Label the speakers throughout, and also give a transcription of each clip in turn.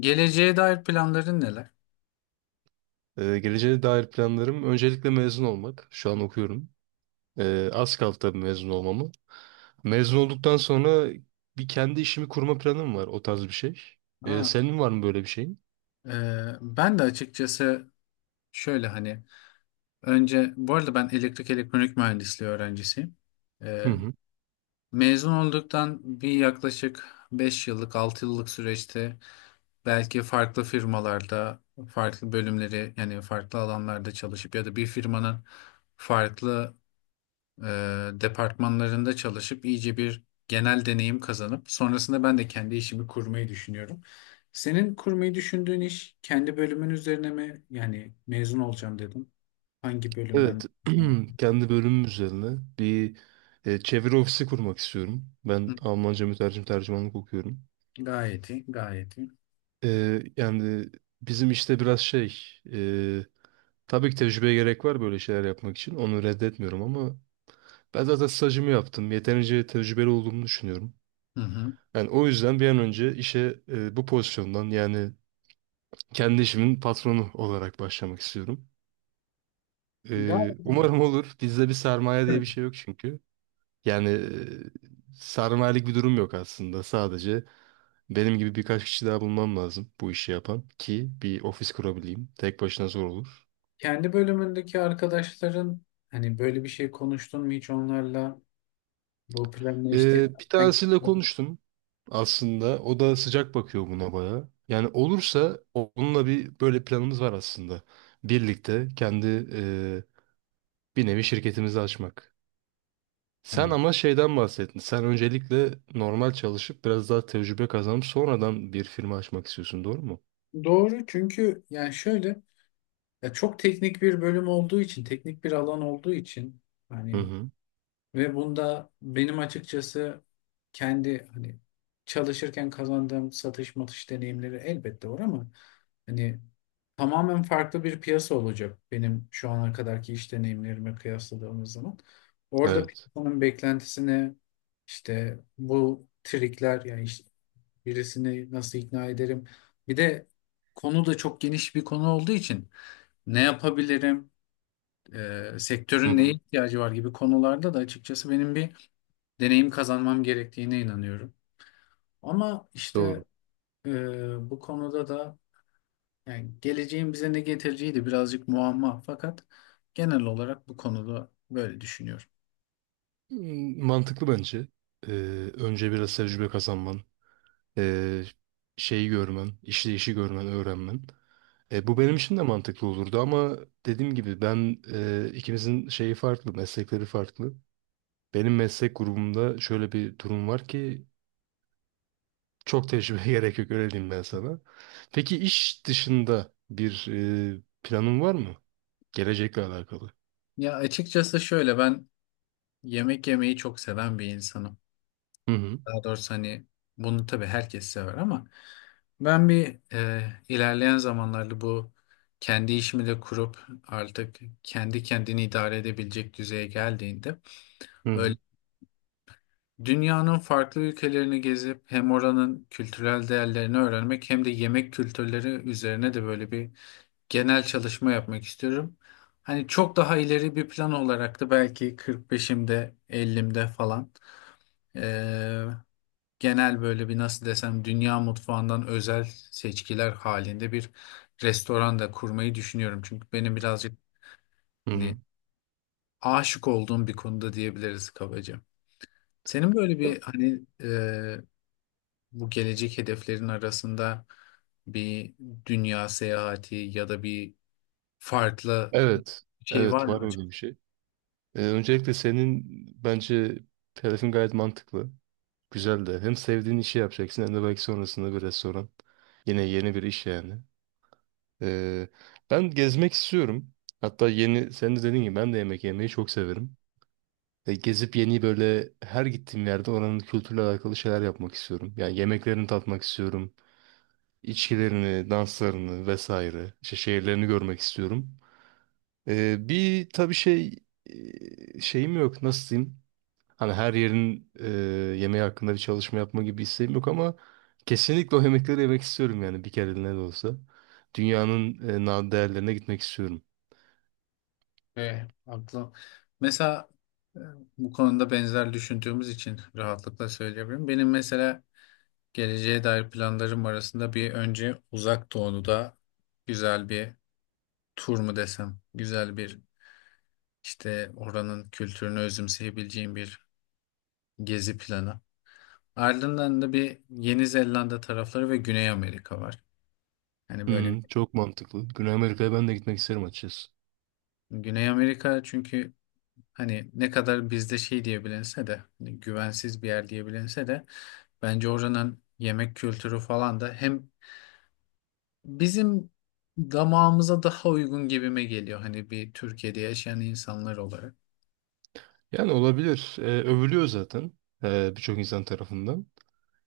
Speaker 1: Geleceğe dair planların neler?
Speaker 2: Geleceğe dair planlarım öncelikle mezun olmak. Şu an okuyorum. Az kaldı tabii mezun olmamı. Mezun olduktan sonra bir kendi işimi kurma planım var. O tarz bir şey.
Speaker 1: Ha,
Speaker 2: Senin var mı böyle bir şeyin?
Speaker 1: e, Ben de açıkçası şöyle hani, önce bu arada, ben elektrik elektronik mühendisliği öğrencisiyim.
Speaker 2: Hı
Speaker 1: E,
Speaker 2: hı.
Speaker 1: Mezun olduktan bir yaklaşık 5 yıllık 6 yıllık süreçte belki farklı firmalarda farklı bölümleri, yani farklı alanlarda çalışıp ya da bir firmanın farklı e, departmanlarında çalışıp iyice bir genel deneyim kazanıp sonrasında ben de kendi işimi kurmayı düşünüyorum. Senin kurmayı düşündüğün iş kendi bölümün üzerine mi? Yani mezun olacağım dedim. Hangi bölümden?
Speaker 2: Evet.
Speaker 1: Hı.
Speaker 2: Kendi bölümüm üzerine bir çeviri ofisi kurmak istiyorum. Ben Almanca mütercim tercümanlık okuyorum.
Speaker 1: Gayet iyi, gayet iyi.
Speaker 2: Yani bizim işte biraz e, tabii ki tecrübeye gerek var böyle şeyler yapmak için. Onu reddetmiyorum ama... Ben zaten stajımı yaptım. Yeterince tecrübeli olduğumu düşünüyorum.
Speaker 1: Hı hı.
Speaker 2: Yani o yüzden bir an önce işe bu pozisyondan yani kendi işimin patronu olarak başlamak istiyorum.
Speaker 1: Gayet iyi.
Speaker 2: Umarım olur. Bizde bir sermaye diye
Speaker 1: Evet.
Speaker 2: bir şey yok çünkü. Yani sermayelik bir durum yok aslında. Sadece benim gibi birkaç kişi daha bulmam lazım bu işi yapan ki bir ofis kurabileyim. Tek başına zor olur.
Speaker 1: Kendi bölümündeki arkadaşların hani böyle bir şey konuştun mu hiç onlarla? Bu planla işte.
Speaker 2: Bir tanesiyle konuştum aslında. O da sıcak bakıyor buna bayağı. Yani olursa onunla bir böyle planımız var aslında. Birlikte kendi e, bir nevi şirketimizi açmak. Sen
Speaker 1: Hı.
Speaker 2: ama şeyden bahsettin. Sen öncelikle normal çalışıp biraz daha tecrübe kazanıp sonradan bir firma açmak istiyorsun, doğru mu?
Speaker 1: Doğru, çünkü yani şöyle, ya çok teknik bir bölüm olduğu için, teknik bir alan olduğu için,
Speaker 2: Hı
Speaker 1: hani
Speaker 2: hı.
Speaker 1: ve bunda benim açıkçası kendi hani çalışırken kazandığım satış matış deneyimleri elbette var, ama hani tamamen farklı bir piyasa olacak benim şu ana kadarki iş deneyimlerime kıyasladığımız zaman. Orada
Speaker 2: Evet.
Speaker 1: piyasanın beklentisine, işte bu trikler yani birisini nasıl ikna ederim? Bir de konu da çok geniş bir konu olduğu için ne yapabilirim?
Speaker 2: Hı
Speaker 1: Sektörün neye
Speaker 2: hı.
Speaker 1: ihtiyacı var gibi konularda da açıkçası benim bir deneyim kazanmam gerektiğine inanıyorum. Ama işte
Speaker 2: Doğru.
Speaker 1: bu konuda da yani geleceğin bize ne getireceği de birazcık muamma. Fakat genel olarak bu konuda böyle düşünüyorum.
Speaker 2: Hmm, mantıklı bence. Ee, Önce biraz tecrübe kazanman. e, Şeyi görmen, işleyişi görmen, öğrenmen. E, bu benim için de mantıklı olurdu ama dediğim gibi ben ikimizin şeyi farklı, meslekleri farklı. Benim meslek grubumda şöyle bir durum var ki çok tecrübe gerek yok öyle diyeyim ben sana. Peki iş dışında bir planın var mı? Gelecekle alakalı.
Speaker 1: Ya açıkçası şöyle, ben yemek yemeyi çok seven bir insanım.
Speaker 2: Hı hı,
Speaker 1: Daha doğrusu hani bunu tabii herkes sever, ama ben ilerleyen zamanlarda bu kendi işimi de kurup artık kendi kendini idare edebilecek düzeye geldiğinde
Speaker 2: hı
Speaker 1: böyle
Speaker 2: hı,
Speaker 1: dünyanın farklı ülkelerini gezip hem oranın kültürel değerlerini öğrenmek hem de yemek kültürleri üzerine de böyle bir genel çalışma yapmak istiyorum. Hani çok daha ileri bir plan olarak da belki 45'imde 50'imde falan genel böyle bir, nasıl desem, dünya mutfağından özel seçkiler halinde bir restoran da kurmayı düşünüyorum. Çünkü benim birazcık
Speaker 2: hı
Speaker 1: hani
Speaker 2: hı.
Speaker 1: aşık olduğum bir konuda diyebiliriz kabaca. Senin böyle bir hani, bu gelecek hedeflerin arasında bir dünya seyahati ya da bir farklı
Speaker 2: Evet,
Speaker 1: şey var
Speaker 2: evet
Speaker 1: mı
Speaker 2: var öyle
Speaker 1: acaba?
Speaker 2: bir şey. Öncelikle senin bence hedefin gayet mantıklı. Güzel de hem sevdiğin işi yapacaksın hem de belki sonrasında bir restoran. Yine yeni bir iş yani. Ee, Ben gezmek istiyorum. Hatta yeni, sen de dediğin gibi ben de yemek yemeyi çok severim. E, gezip yeni böyle her gittiğim yerde oranın kültürle alakalı şeyler yapmak istiyorum. Yani yemeklerini tatmak istiyorum. İçkilerini, danslarını vesaire. İşte şehirlerini görmek istiyorum. Bir tabii şeyim yok, nasıl diyeyim? Hani her yerin yemeği hakkında bir çalışma yapma gibi isteğim yok ama kesinlikle o yemekleri yemek istiyorum yani bir kereliğine de olsa. Dünyanın nadir değerlerine gitmek istiyorum.
Speaker 1: Ve aklım mesela e, bu konuda benzer düşündüğümüz için rahatlıkla söyleyebilirim. Benim mesela geleceğe dair planlarım arasında bir önce Uzak Doğu'da güzel bir tur mu desem, güzel bir işte oranın kültürünü özümseyebileceğim bir gezi planı. Ardından da bir Yeni Zelanda tarafları ve Güney Amerika var. Hani böyle
Speaker 2: Hmm,
Speaker 1: bir.
Speaker 2: çok mantıklı. Güney Amerika'ya ben de gitmek isterim açıkçası.
Speaker 1: Güney Amerika çünkü hani ne kadar bizde şey diyebilinse de, hani güvensiz bir yer diyebilinse de, bence oranın yemek kültürü falan da hem bizim damağımıza daha uygun gibime geliyor, hani bir Türkiye'de yaşayan insanlar olarak.
Speaker 2: Yani olabilir. E, övülüyor zaten birçok insan tarafından.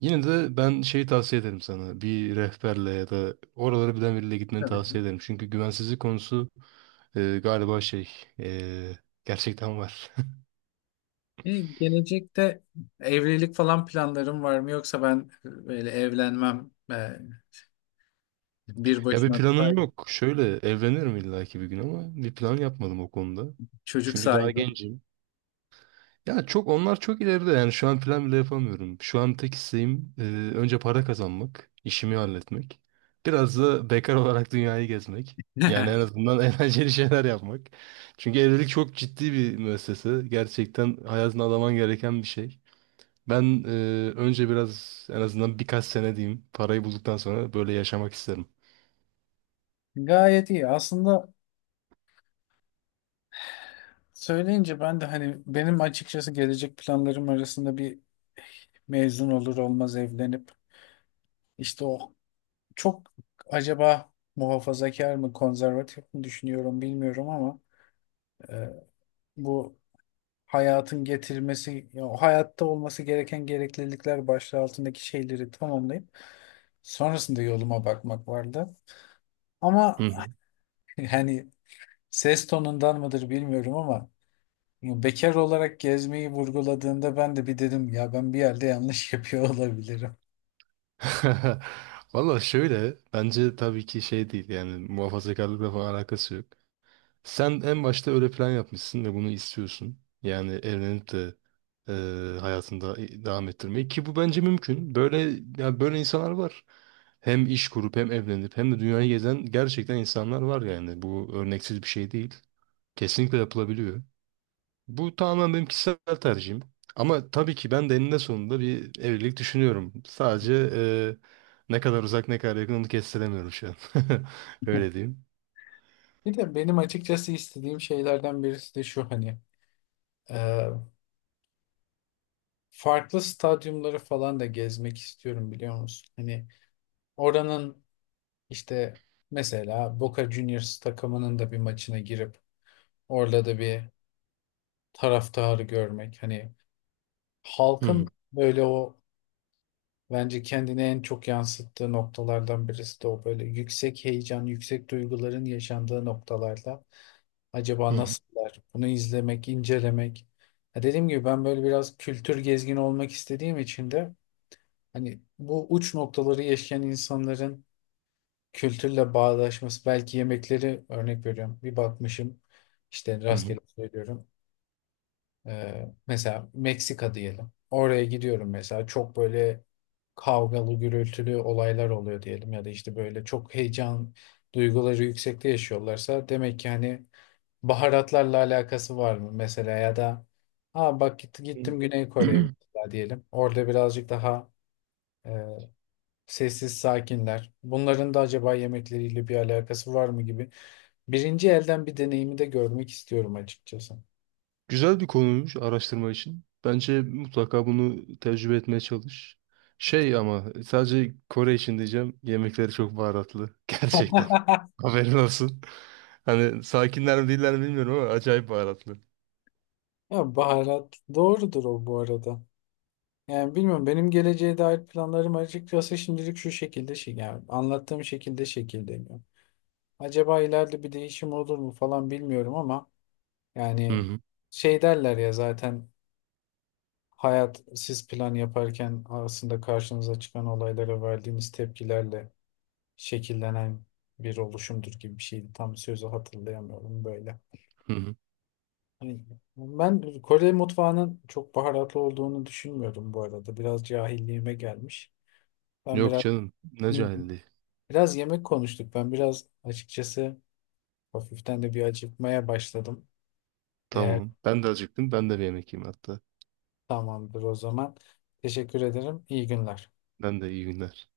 Speaker 2: Yine de ben şeyi tavsiye ederim sana. Bir rehberle ya da oraları bilen biriyle gitmeni
Speaker 1: Tabii ki.
Speaker 2: tavsiye ederim. Çünkü güvensizlik konusu galiba e, gerçekten var.
Speaker 1: E, gelecekte evlilik falan planlarım var mı yoksa ben böyle evlenmem bir
Speaker 2: Ya bir
Speaker 1: başıma daha
Speaker 2: planım yok. Şöyle evlenirim illaki bir gün ama bir plan yapmadım o konuda.
Speaker 1: çocuk
Speaker 2: Çünkü daha
Speaker 1: sahibi.
Speaker 2: gencim. Ya çok onlar çok ileride yani şu an plan bile yapamıyorum. Şu an tek isteğim önce para kazanmak, işimi halletmek. Biraz da bekar olarak dünyayı gezmek. Yani en azından eğlenceli şeyler yapmak. Çünkü evlilik çok ciddi bir müessese. Gerçekten hayatını adaman gereken bir şey. Ben önce biraz en azından birkaç sene diyeyim parayı bulduktan sonra böyle yaşamak isterim.
Speaker 1: Gayet iyi. Aslında söyleyince ben de hani, benim açıkçası gelecek planlarım arasında bir mezun olur olmaz evlenip işte o çok, acaba muhafazakar mı konservatif mi düşünüyorum bilmiyorum, ama E, bu hayatın getirmesi, ya o hayatta olması gereken gereklilikler başlığı altındaki şeyleri tamamlayıp sonrasında yoluma bakmak vardı. Ama
Speaker 2: Hı hı.
Speaker 1: hani ses tonundan mıdır bilmiyorum, ama bekar olarak gezmeyi vurguladığında ben de bir dedim, ya ben bir yerde yanlış yapıyor olabilirim.
Speaker 2: Valla şöyle bence tabii ki şey değil yani muhafazakarlıkla falan alakası yok. Sen en başta öyle plan yapmışsın ve bunu istiyorsun. Yani evlenip de hayatında devam ettirmeyi ki bu bence mümkün. Böyle ya böyle insanlar var. Hem iş kurup hem evlenip hem de dünyayı gezen gerçekten insanlar var yani. Bu örneksiz bir şey değil. Kesinlikle yapılabiliyor. Bu tamamen benim kişisel tercihim. Ama tabii ki ben de eninde sonunda bir evlilik düşünüyorum. Sadece ne kadar uzak ne kadar yakın onu kestiremiyorum şu an. Öyle diyeyim.
Speaker 1: Bir de benim açıkçası istediğim şeylerden birisi de şu, hani e, farklı stadyumları falan da gezmek istiyorum, biliyor musun? Hani oranın, İşte mesela Boca Juniors takımının da bir maçına girip orada da bir taraftarı görmek. Hani
Speaker 2: Hı
Speaker 1: halkın
Speaker 2: hı,
Speaker 1: böyle, o bence kendini en çok yansıttığı noktalardan birisi de o, böyle yüksek heyecan, yüksek duyguların yaşandığı noktalarda
Speaker 2: hı
Speaker 1: acaba
Speaker 2: hı,
Speaker 1: nasıllar? Bunu izlemek, incelemek. Ya dediğim gibi ben böyle biraz kültür gezgini olmak istediğim için de hani bu uç noktaları yaşayan insanların kültürle bağdaşması, belki yemekleri, örnek veriyorum. Bir bakmışım, işte
Speaker 2: hı hı.
Speaker 1: rastgele söylüyorum. Mesela Meksika diyelim. Oraya gidiyorum mesela, çok böyle kavgalı gürültülü olaylar oluyor diyelim ya da işte böyle çok heyecan, duyguları yüksekte yaşıyorlarsa demek ki hani baharatlarla alakası var mı mesela, ya da ha bak gittim Güney Kore'ye
Speaker 2: Hmm.
Speaker 1: mesela diyelim. Orada birazcık daha e, sessiz sakinler. Bunların da acaba yemekleriyle bir alakası var mı gibi. Birinci elden bir deneyimi de görmek istiyorum açıkçası.
Speaker 2: Güzel bir konuymuş araştırma için. Bence mutlaka bunu tecrübe etmeye çalış. Şey ama sadece Kore için diyeceğim. Yemekleri çok baharatlı. Gerçekten. Haberin olsun. Hani sakinler mi değiller mi bilmiyorum ama acayip baharatlı.
Speaker 1: Ya baharat doğrudur o bu arada. Yani bilmiyorum, benim geleceğe dair planlarım açıkçası şimdilik şu şekilde, şey yani anlattığım şekilde şekilleniyor. Acaba ileride bir değişim olur mu falan bilmiyorum, ama
Speaker 2: Hı
Speaker 1: yani
Speaker 2: hı.
Speaker 1: şey derler ya zaten, hayat siz plan yaparken aslında karşınıza çıkan olaylara verdiğiniz tepkilerle şekillenen bir oluşumdur gibi bir şeydi. Tam sözü hatırlayamıyorum böyle.
Speaker 2: Hı hı.
Speaker 1: Hani, ben Kore mutfağının çok baharatlı olduğunu düşünmüyordum bu arada. Biraz cahilliğime gelmiş. Ben
Speaker 2: Yok
Speaker 1: biraz
Speaker 2: canım. Ne cahilliği.
Speaker 1: biraz yemek konuştuk. Ben biraz açıkçası hafiften de bir acıkmaya başladım. Eğer,
Speaker 2: Tamam. Ben de acıktım. Ben de bir yemek yiyeyim hatta.
Speaker 1: tamamdır o zaman. Teşekkür ederim. İyi günler.
Speaker 2: Ben de iyi günler.